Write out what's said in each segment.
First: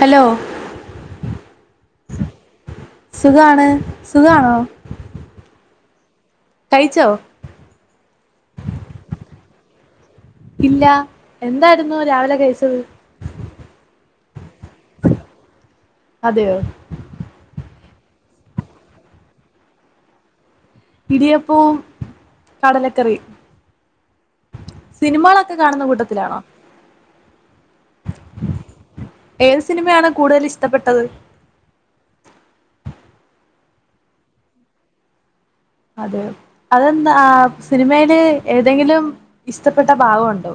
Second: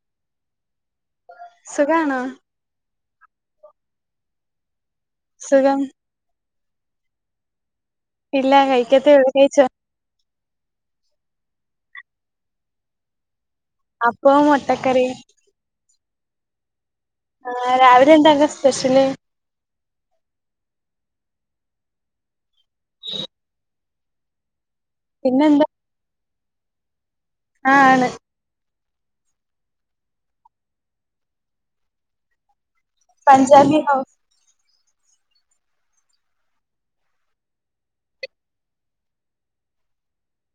Hello സുഖാണോ സുഖാണ് സുഖാണോ സുഖം കഴിച്ചോ ഇല്ല കഴിക്കത്തെയുള്ളു നീ കയിച്ചോ ഇല്ല എന്തായിരുന്നു രാവിലെ കഴിച്ചത് അപ്പവും മൊട്ടക്കറിയും അതെയോ ആ രാവിലെ എന്താ അനക്ക് സ്പെഷ്യല് ഇടിയപ്പവും കടലക്കറിയും സിനിമകളൊക്കെ പിന്നെന്താ കാണുന്ന കൂട്ടത്തിലാണോ ആ ആണ് ഏത് സിനിമയാണ് കൂടുതൽ ഇഷ്ടപ്പെട്ടത് പഞ്ചാബി ഹൗസ് അതെ അതെന്താ സിനിമയില് ഏതെങ്കിലും ഇഷ്ടപ്പെട്ട ഭാഗമുണ്ടോ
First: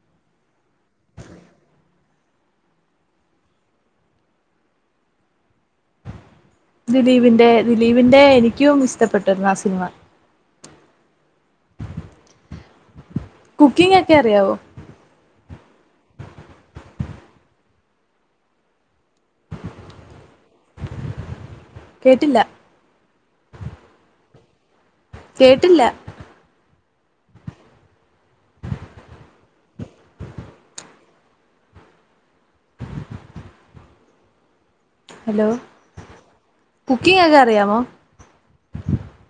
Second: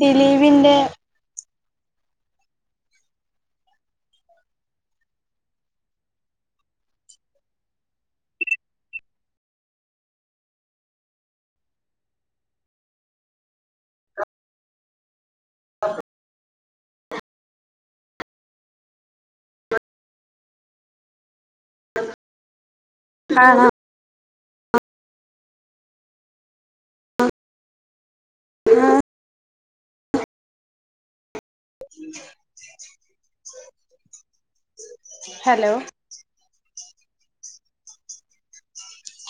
ദിലീപിന്റെ ദിലീപിൻ്ന്റെ ദിലീപിന്റെ എനിക്കും ഇഷ്ടപ്പെട്ടിരുന്നു ആ സിനിമ. കുക്കിംഗ ഒക്കെ അറിയാവോ? ആഹ് [unintelligible] കേട്ടില്ല ആഹ് ഹാ കേട്ടില്ല [unintelligible] ഹലോ കുക്കിങ് ഒക്കെ അറിയമോ?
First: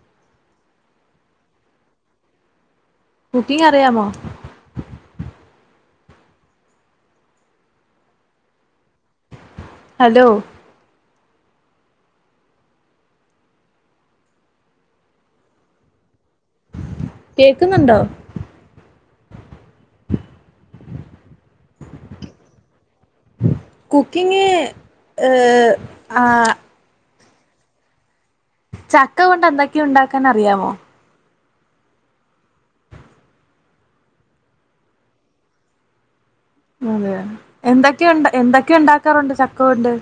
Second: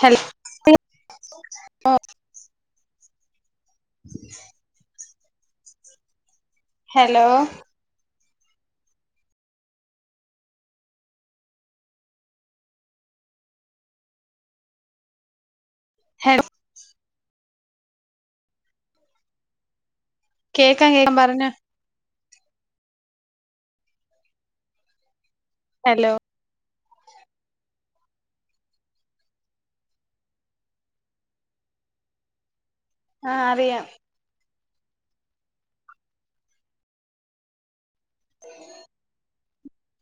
ഹലോ [unintelligible] കുക്കിംഗ് അറിയാമോ? ഹലോ ഹലോ ഹലോ കേൾക്കുന്നുണ്ടോ? കേൾക്കാം കേൾക്കാം. പറഞ്ഞോ? കുക്കിംഗ് ഹ് ഹലോ ആഹ് ചക്ക കൊണ്ട് എന്തൊക്കെയ ഉണ്ടാക്കാൻ അറിയാമോ? ആഹ് അറിയാം അതെ എന്തൊക്കെ എന്തൊക്കെ ഉണ്ടാക്കാറുണ്ട് ചക്കകൊണ്ട്?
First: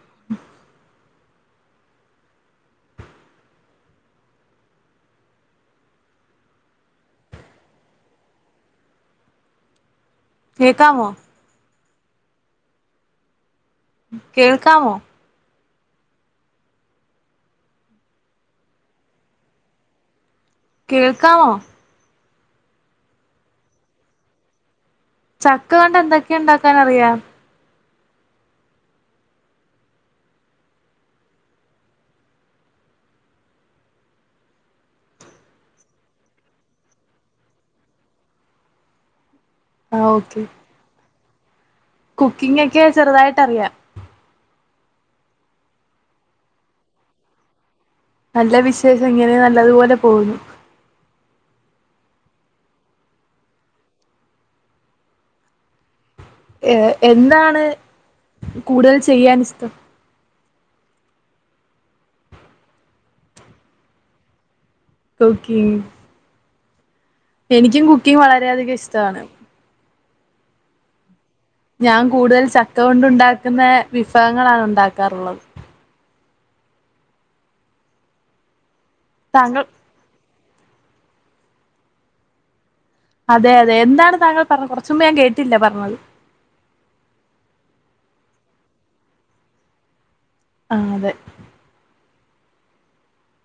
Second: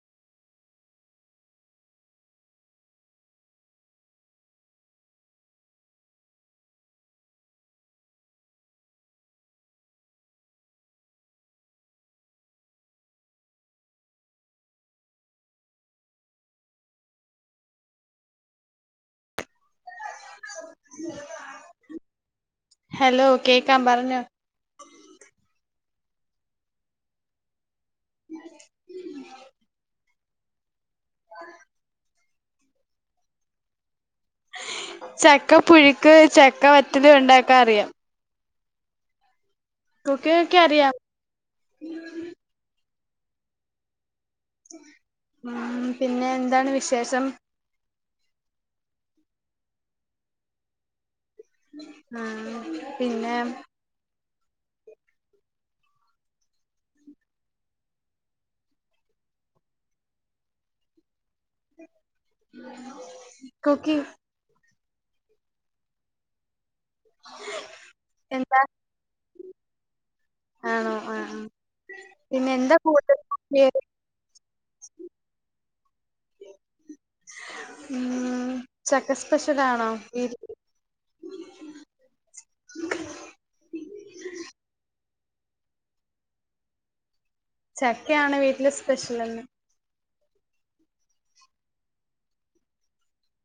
[inaudible] കേക്കാമോ? കേൾക്കാമോ? [inaudible] കേൾക്കമോ? ഹലോ കേക്കാം, പറഞ്ഞോ? ചക്ക കൊണ്ട് എന്തൊക്കെയ ഉണ്ടാക്കാൻ അറിയാം? [inaudible] [inaudible] ചക്ക പുഴുക്ക്, ചക്ക വറ്റല് ഉണ്ടാക്കാൻ അറിയാം. ആഹ് കുക്കിംഗ്‌ ഒക്കെ അറിയാം കുക്കിംഗ ഒക്കെ ചെറുതായിട്ട് അറിയാം. ഉ പിന്നെ എന്താണ് വിശേഷം? നല്ല വിശേഷം ഇങ്ങനെയെ നല്ലതുപോലെ പോകുന്നു. ആ പിന്നെ ഏ എന്താണ് കൂടുതൽ ചെയ്യൻ ഇഷ്ടം? കുക്കിംഗ്‌ ഇപ്പോ കുക്കിംഗ്‌ എനിക്കും കുക്കിംഗ്‌ എന്താ വളരെയധികം ഇഷ്ടമാണ്. ആണോ? ആഹ്, ആഹ് ഞാൻ കൂടുതലും പിന്നെ എന്താ ചക്ക കൊണ്ട് കൂടുതൽ ഉണ്ടാക്കുന്നെ പേര് വിഭവങ്ങളാണ് ഉണ്ടാക്കാറുള്ളത്. ഉം ചക്ക സ്പെഷ്യൽ താങ്കൾ ആണോ? വിര് അതെ, അതെ എന്താണ് താങ്കൾ പറഞ്ഞത് കൊർച്ചുമ്പെ ഞാൻ കേട്ടില്ല പറഞ്ഞത്. ചക്കെയാണ് വീട്ടിലെ സ്പെശ്യലെന്ന്. ആഹ് അതെ.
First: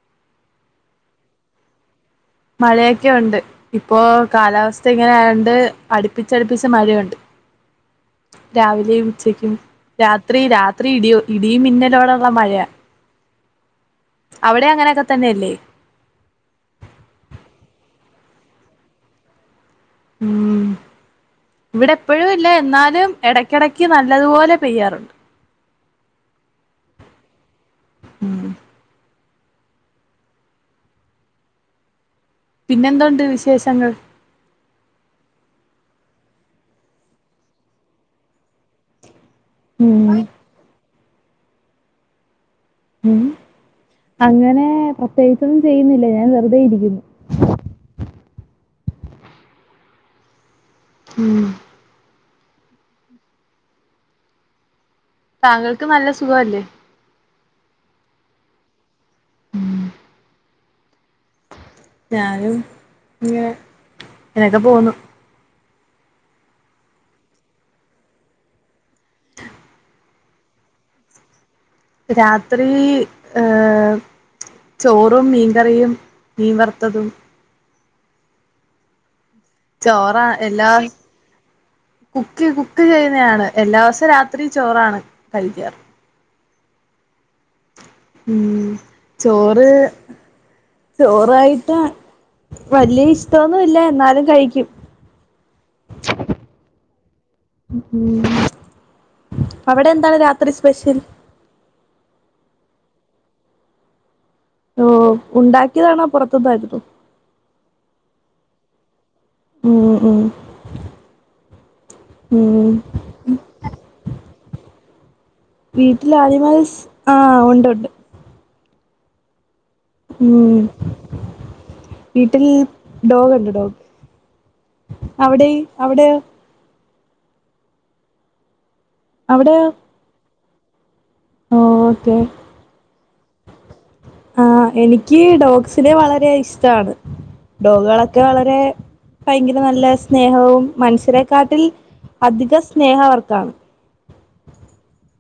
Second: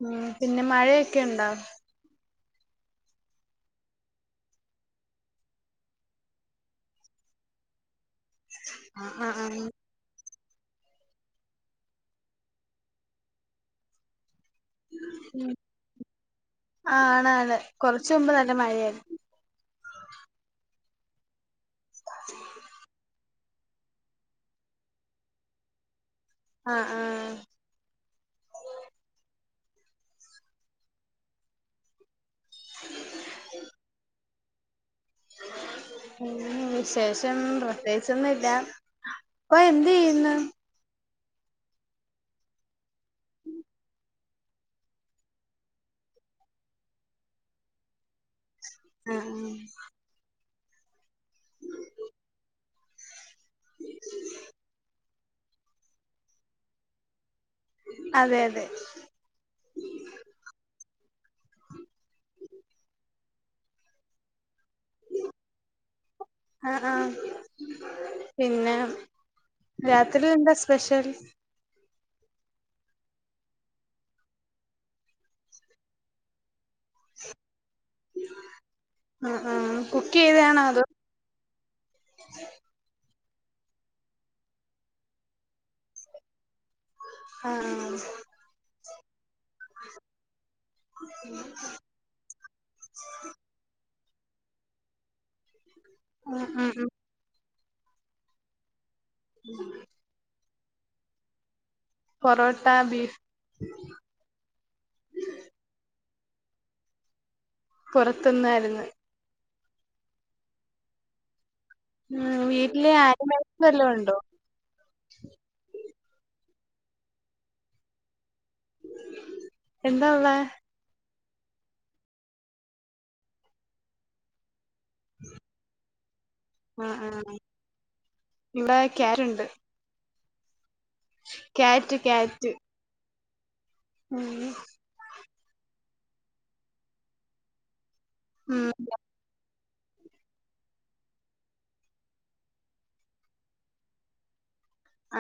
ഉം പിന്നെ മഴയൊക്കെ ഉണ്ടോ? മഴയൊക്കെ ഒണ്ട് ഇപ്പോ കാലാവസ്ഥ ഇങ്ങനെആയോണ്ട് അടുപ്പിച്ചടുപ്പിച്ച് മഴയുണ്ട്. രാവിലെയും ആഹ് ആഹ് ഉച്ചക്കും ആഹ് രാത്രി, രാത്രി ഇടിയോ ഇടിയും മിന്നലോടെയുള്ള മഴയാ. അവിടെ അങ്ങനെയൊക്കെ തന്നെയല്ലേ? ആഹ് ആണ് ആണ് കൊർച്ച് മുമ്പ് ന്നല്ല മഴയായിര്ന്ന്. ഉം ഇവിടെ എപ്പഴും ഇല്ല എന്നാലും എടയ്ക്കിടയ്ക്ക് നല്ലത്പോലെ പെയ്യാറുണ്ട്. അഹ്, ആഹ്. ഉം പിന്നെന്തുണ്ട് വിശേഷങ്ങൾ? ഉം വിശേഷം പ്രത്യേകിച്ചൊന്നുല്ല എന്ത് ഉം ചെയ്യുന്നു ഉം അങ്ങനെ പ്രത്യേകിച്ചൊന്നും ചെയ്യുന്നില്ല ഞാൻ വെറുതെ ഇരിക്കുന്നു. ആഹ് ആഹ് ഉം [inaudible] താങ്കൾക്ക് നല്ല സുഖം അല്ലേ? അതെ, അതെ. ഞാനും ഇങ്ങനെ ഇങ്ങനൊക്കെ പോവ്ന്നു. ആഹ്, ആഹ് പിന്നെ രാത്രി എന്താ സ്പെഷ്യൽ? രാത്രി ഏഹ് ചോറും, മീൻകറിയും, മീൻവർത്തതും. ആഹ്, ആഹ് ചോറാ കുക്കെയ്തെണോ എല്ലാ അതോ കുക്ക് കുക്ക്ചെയ്യുന്നെയാണ് എല്ലാ ദിവസവും രാത്രി ചോറാണ് കഴിക്കാറ്. ആഹ് ആഹ് ഉം ചോറ് ചോറായിട്ടാ വലിയ ഇഷ്ട്ടൊന്നുല്ല എന്നാലും കഴിക്കും. ആഹ് ഉം, ഉം ഉം അവിടെ എന്താണ് രാത്രി സ്പെഷ്യൽ? പൊറോട്ട ബീഫ് [inaudible] ഓഹ് ഉണ്ടാക്കിയതാണോ പൊർത്ത്ന്ന് വര്ത്തു പൊർത്ത്ന്നായിര്ന്ന്. ഉം, ഉം ഉം വീട്ടില് ആനിമൽസ് വല്ലോം ഉണ്ടോ? വീട്ടില് ആനിമൽസ് ആഹ് ഒണ്ട്, ഒണ്ട്. എന്താ ഉള്ളെ ഉം വീട്ടിൽ ഡോഗുണ്ട് ഡോഗ്. അവിടെയ് അവിടെയോ? ആഹ്, ആഹ് ഇവടെ ക്യാറ്റുണ്ട്. അവിടെയോ ഓ ക്യാറ്റ്, ക്യാറ്റ്. ഉം ആഹ് എനിക്ക് ഡോഗ്സിനെ വളരെ ഇഷ്ട്ടാണ്. ഡോഗാളൊക്കെ വളരെ ഉം ഭയങ്കര നല്ല സ്നേഹവും മനുഷ്യരെക്കാട്ടിൽ അധിക സ്നേഹം അവർക്കാണ്.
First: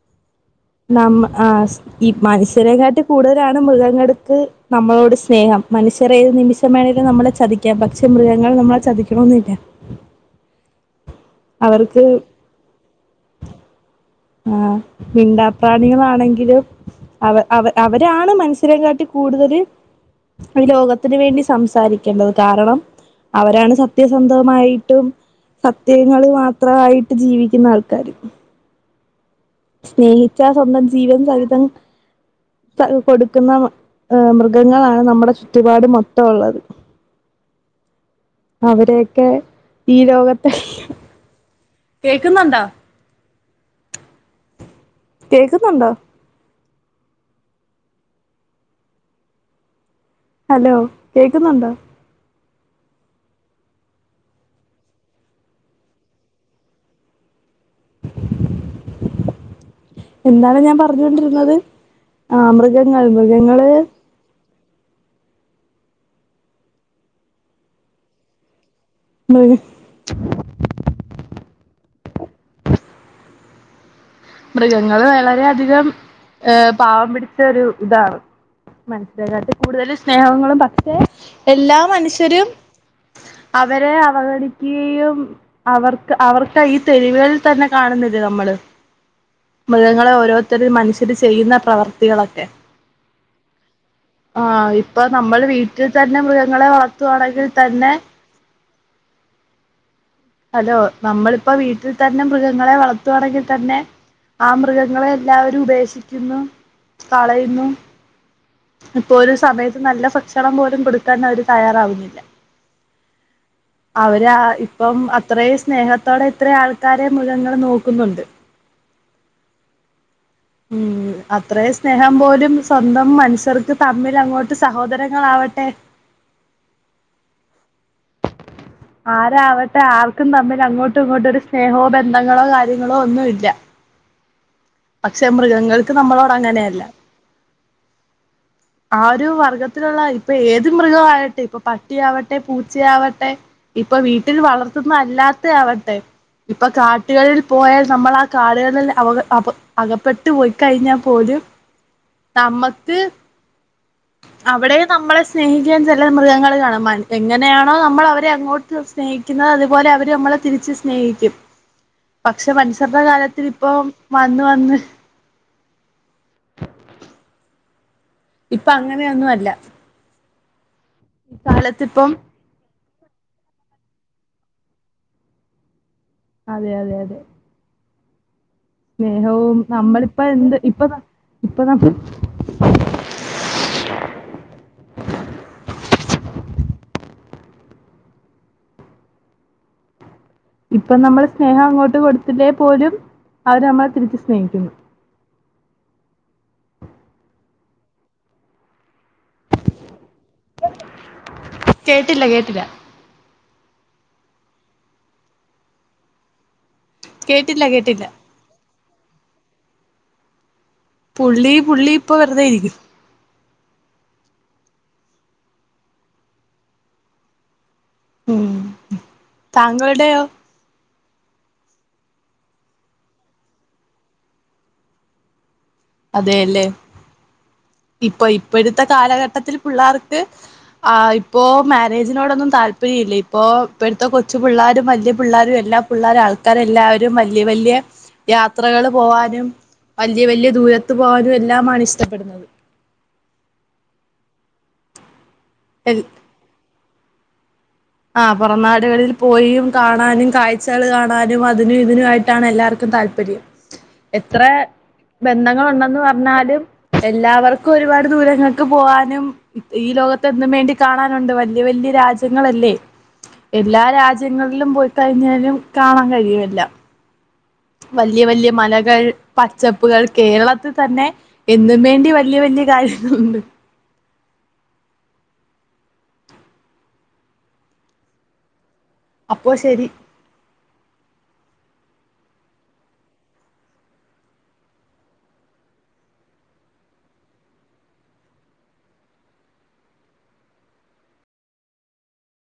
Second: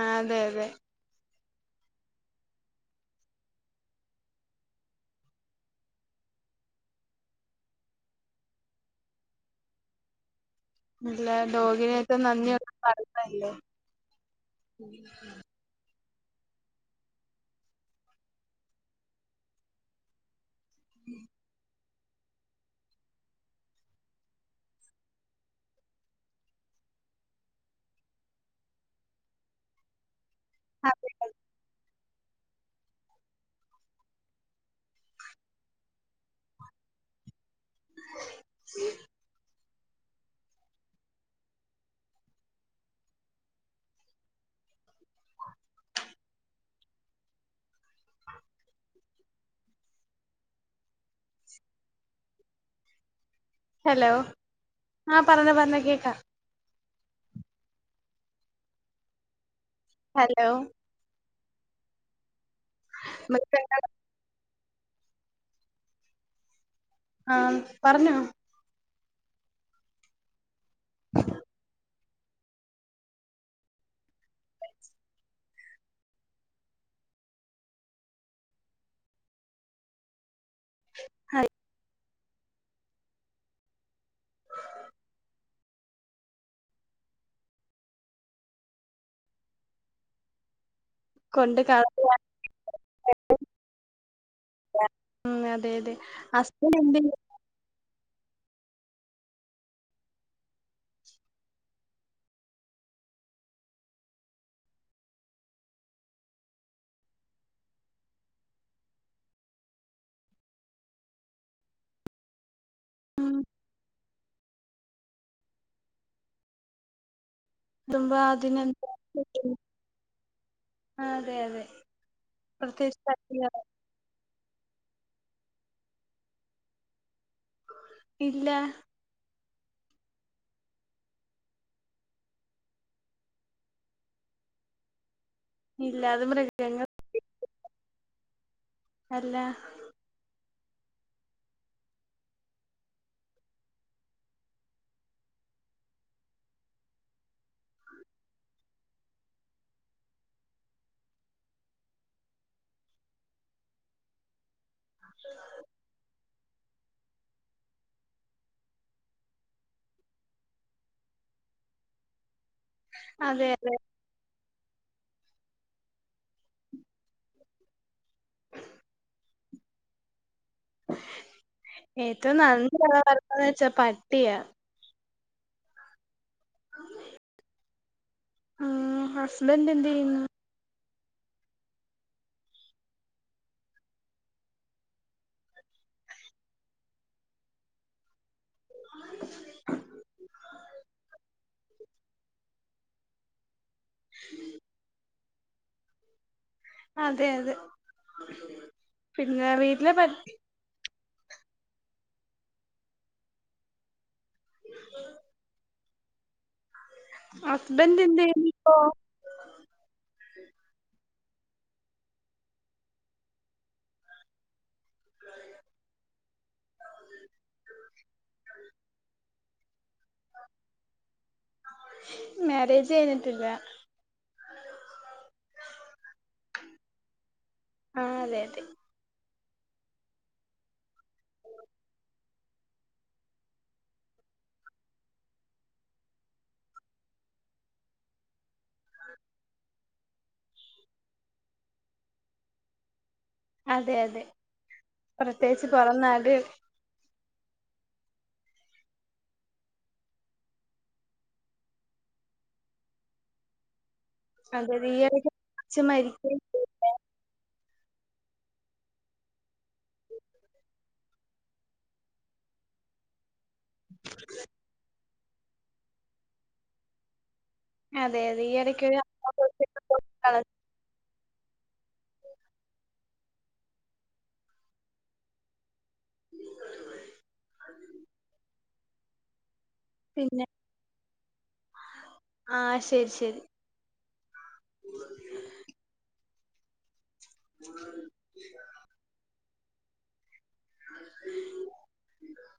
ആഹ് അതെ അതെ നമ്മ ആഹ് സ് ഈ മനുഷ്യരെക്കാട്ടി കൂടുതലാണ് മൃഗങ്ങൾക്ക് നമ്മളോട് സ്നേഹം മനുഷ്യര് ഏത് നിമിഷ ഷം വേണേലും നമ്മളെ ചതിക്കാം പക്ഷേ മൃഗങ്ങൾ നമ്മളെ ചതിക്കണോന്നില്ല. ഇല്ല അവർക്ക് ഡോഗിനെക്കെ നന്ദി [unintelligible] പറഞ്ഞല്ലേ ആഹ് മിണ്ടാ പ്രാണികളാണെങ്കിലും അവ അവ അവരാണ് മനുഷ്യരെക്കാട്ടി കൂടുതല് ഈ ലോകത്തിന് വേണ്ടി സംസാരിക്കേണ്ടത് കാരണം. അവരാണ് സത്യസന്ധമായിട്ടും. സത്യങ്ങള് മാത്രമായിട്ട് ജീവിക്കുന്ന ആൾക്കാര് സ്നേഹിച്ചാ സ്വന്തം അതെ ജീവൻ അതെ. സഹിതം ത കൊടുക്കുന്ന ഏഹ് മൃഗങ്ങളാണ് നമ്മുടെ ചുറ്റുപാട് മൊത്തം ഉള്ളത്. അവരൊക്കെ ഈ ലോകത്തെ കേൾക്കുന്നുണ്ടോ? കേൾക്കുന്നുണ്ടോ? ഹലോ കേക്കുന്നുണ്ടോ? ഹലോ ആഹ് പറഞ്ഞോ പറഞ്ഞോ കേക്കാം [inaudible] ഹലോ എന്താണ് ഞാൻ പറഞ്ഞോണ്ടിരുന്നത് ആ മൃഗങ്ങൾ മൃഗങ്ങള് ആഹ് പറഞ്ഞോ [unintelligible] ആ മൃഗങ്ങള് വളരെെയധികം ഏഹ് പാവം പിടിച്ച ഒരു ഇതാണ്. മനുഷനെകാട്ടി കൂടുതൽ സ്നേഹങ്ങളും പക്ഷെ എല്ലാ മനുഷ്യരും അവരെ അവഗണിക്കുകയും. അവർക്ക് അവർക്ക് ഈ തെരുവുകളിൽ തന്നെ കാണുന്നില്ലേ നമ്മള് മൃഗങ്ങളെ ഓരോരുത്തര് മനുഷ്യര് ചെയ്യുന്ന കൊണ്ട് കളയാൻ പ്രവർത്തികളൊക്കെ ആഹ് ഇപ്പൊ ഉം നമ്മള് അതെ വീട്ടിൽ അതെ തന്നെ മൃഗങ്ങളെ ഹസ്ബൻഡ് എന്ത് വളർത്തുവാണെങ്കിൽ തന്നെ ഹലോ നമ്മളിപ്പോ വീട്ടിൽ തന്നെ മൃഗങ്ങളെ വളർത്തുവാണെങ്കിൽ തന്നെ ആ മൃഗങ്ങളെ എല്ലാവരും ഉപേക്ഷിക്കുന്നു, കളയുന്നു. ഇപ്പൊ ഒരു സമയത്ത് നല്ല ഭക്ഷണം പോലും കൊടുക്കാൻ അവര് തയ്യാറാവുന്നില്ല. ഉം അവര് ആഹ് ഇപ്പം അത്രയും സ്നേഹത്തോടെ ഇത്ര ആ ൾക്കാരെ മൃഗങ്ങള് നോ തുമ്പ അതിനെ [unintelligible] ഉം അത്രേ സ്നേഹം പോലും പ്രത്യേകിച്ച് സ്വന്തം പറ്റില്ല മനുഷ്യർക്ക് തമ്മിലങ്ങോട്ട് സഹോദരങ്ങളാവട്ടെ ഇല്ല. ആരാവട്ടെ ആർക്കും തമ്മിൽ അങ്ങോട്ടും ഇങ്ങോട്ടൊരു സ്നേഹവോ ബന്ധങ്ങളോ, കാര്യങ്ങളോ ഒന്നും ഇല്ല. പക്ഷെ മൃഗങ്ങൾക്ക് ഇല്ല അത് നമ്മളോട് അങ്ങനെയല്ല. മൃഗങ്ങൾ ആ ഒരു അല്ല വർഗ്ഗത്തിലുള്ള ഇപ്പൊ ഏത് മൃഗം ആകട്ടെ ഇപ്പൊ പട്ടി ആവട്ടെ പൂച്ചയാവട്ടെ ഇപ്പൊ വീട്ടിൽ വളർത്തുന്ന അല്ലാത്ത ആവട്ടെ ഇപ്പൊ കാട്ടുകളിൽ പോയാൽ നമ്മൾ ആ കാടു കളിൽ അവ അബ് അകപ്പെട്ട് പോയി കഴിഞ്ഞാൽ പോലും നമ്മക്ക് അവിടെ നമ്മളെ സ്നേഹിക്കാൻ ചില മൃഗങ്ങൾ കാണും. എങ്ങനെയാണോ? നമ്മൾ അവരെ അങ്ങോട്ട് സ്നേഹിക്കുന്നത് അതുപോലെ അവര് നമ്മളെ തിരിച്ച് സ്നേഹിക്കും. പക്ഷെ മനുഷരുടെ കാര്യത്തിൽ അതെ ഇപ്പൊ മാറ്റം വന്ന്. ഇപ്പൊ അങ്ങനെയൊന്നും അല്ല. ഇക്കാലത്തിപ്പം ഏറ്റവും നന്ന വളർത്താന് വെച്ചാ പട്ടിയാ. അതെ അതെ അതെ ഉം സ്നേഹവും ഹസ്ബൻഡ് എന്ത് നമ്മളിപ്പ ചെയ്യുന്നു എന്ത് ഇപ്പ ഇപ്പ [unintelligible] ഇപ്പം നമ്മൾ സ്നേഹം അങ്ങോട്ട് കൊടുത്തില്ലേ പോലും അവര് നമ്മളെ തിരിച്ച് സ്നേഹിക്കുന്നു അതെ അതെ പിന്നെ വീട്ടിലെ പട്ടി കേട്ടില്ല കേട്ടില്ല [unintelligible] കേട്ടില്ല ഹസ്ബൻഡ് കേട്ടില്ല എന്ത് ചെയ്യുന്നു ഇപ്പോ പുള്ളി പുള്ളി ഇപ്പ വെറുതൊയിരിക്കും [unintelligible] ഉം താങ്കളുടെയേ മാരേജ് കഴിന്നിടില്ല അതെല്ലേ ആഹ് ഇപ്പൊ അതെ അതെ ഇപ്പോഴത്തെ കാലഘട്ടത്തിൽ പിള്ളേർക്ക് ആ ഇപ്പോ മാരേജിനോടൊന്നും താല്പര്യം ഇല്ല ഇപ്പൊ ഇപ്പോടുത്തെ കൊച്ചു പിള്ളേരും വലിയ പിള്ളേരും എല്ലാം പിള്ള ആൾക്കാരെല്ലാവരും വലിയ വലിയ യാത്രകൾ പോവാനും വലിയ വലിയ ദൂര ത്തു പോകാനും എല്ലാമാണ് ഇഷ്ടപ്പെടുന്നത് അതെ അതെ പ്രത്യേകിച്ച് പൊറനാട് ആ പുറനാടുകളിൽ പോയി കാണാനും കാഴ്ചകൾ കാണാനും അതിനും ഇതിനു ആയിട്ടാണ് എല്ലാവർക്കും താല്പര്യം എത്ര അതെ അതെ ഈ ഇടക്ക് അച്ഛൻ ബന്ധങ്ങൾണ്ടെന്ന് മരിക്കുകയും പറഞ്ഞാലും ചെയ്തേ എല്ലാവർക്കും ഒരുപാട് ദൂരങ്ങൾക്ക് പോവാനും ഈ ലോകത്ത്ന്നും വേണ്ടി കാണാനുണ്ട് വല്യയ വല്യയ രാജ്യങ്ങളല്ലേ എല്ലാ രാജ്യങ്ങളിലും പോയിക്കഴിഞ്ഞാലും കാണാൻ കഴിയുംല്ല അതെ വല്യയ അതെ വല്യയ ഈ മലകൾ ഇടയ്ക്കൊരു പച്ചപ്പുകൾ കേരളത്തിൽ തന്നെ എന്നും വേണ്ടി വല്യയ വല്യയ കാര്യങ്ങളുണ്ട് [unintelligible] അപ്പോ ശരി പിന്നെ ആഹ് ശരി ശരി [unintelligible] ഉ [unintelligible] [unintelligible]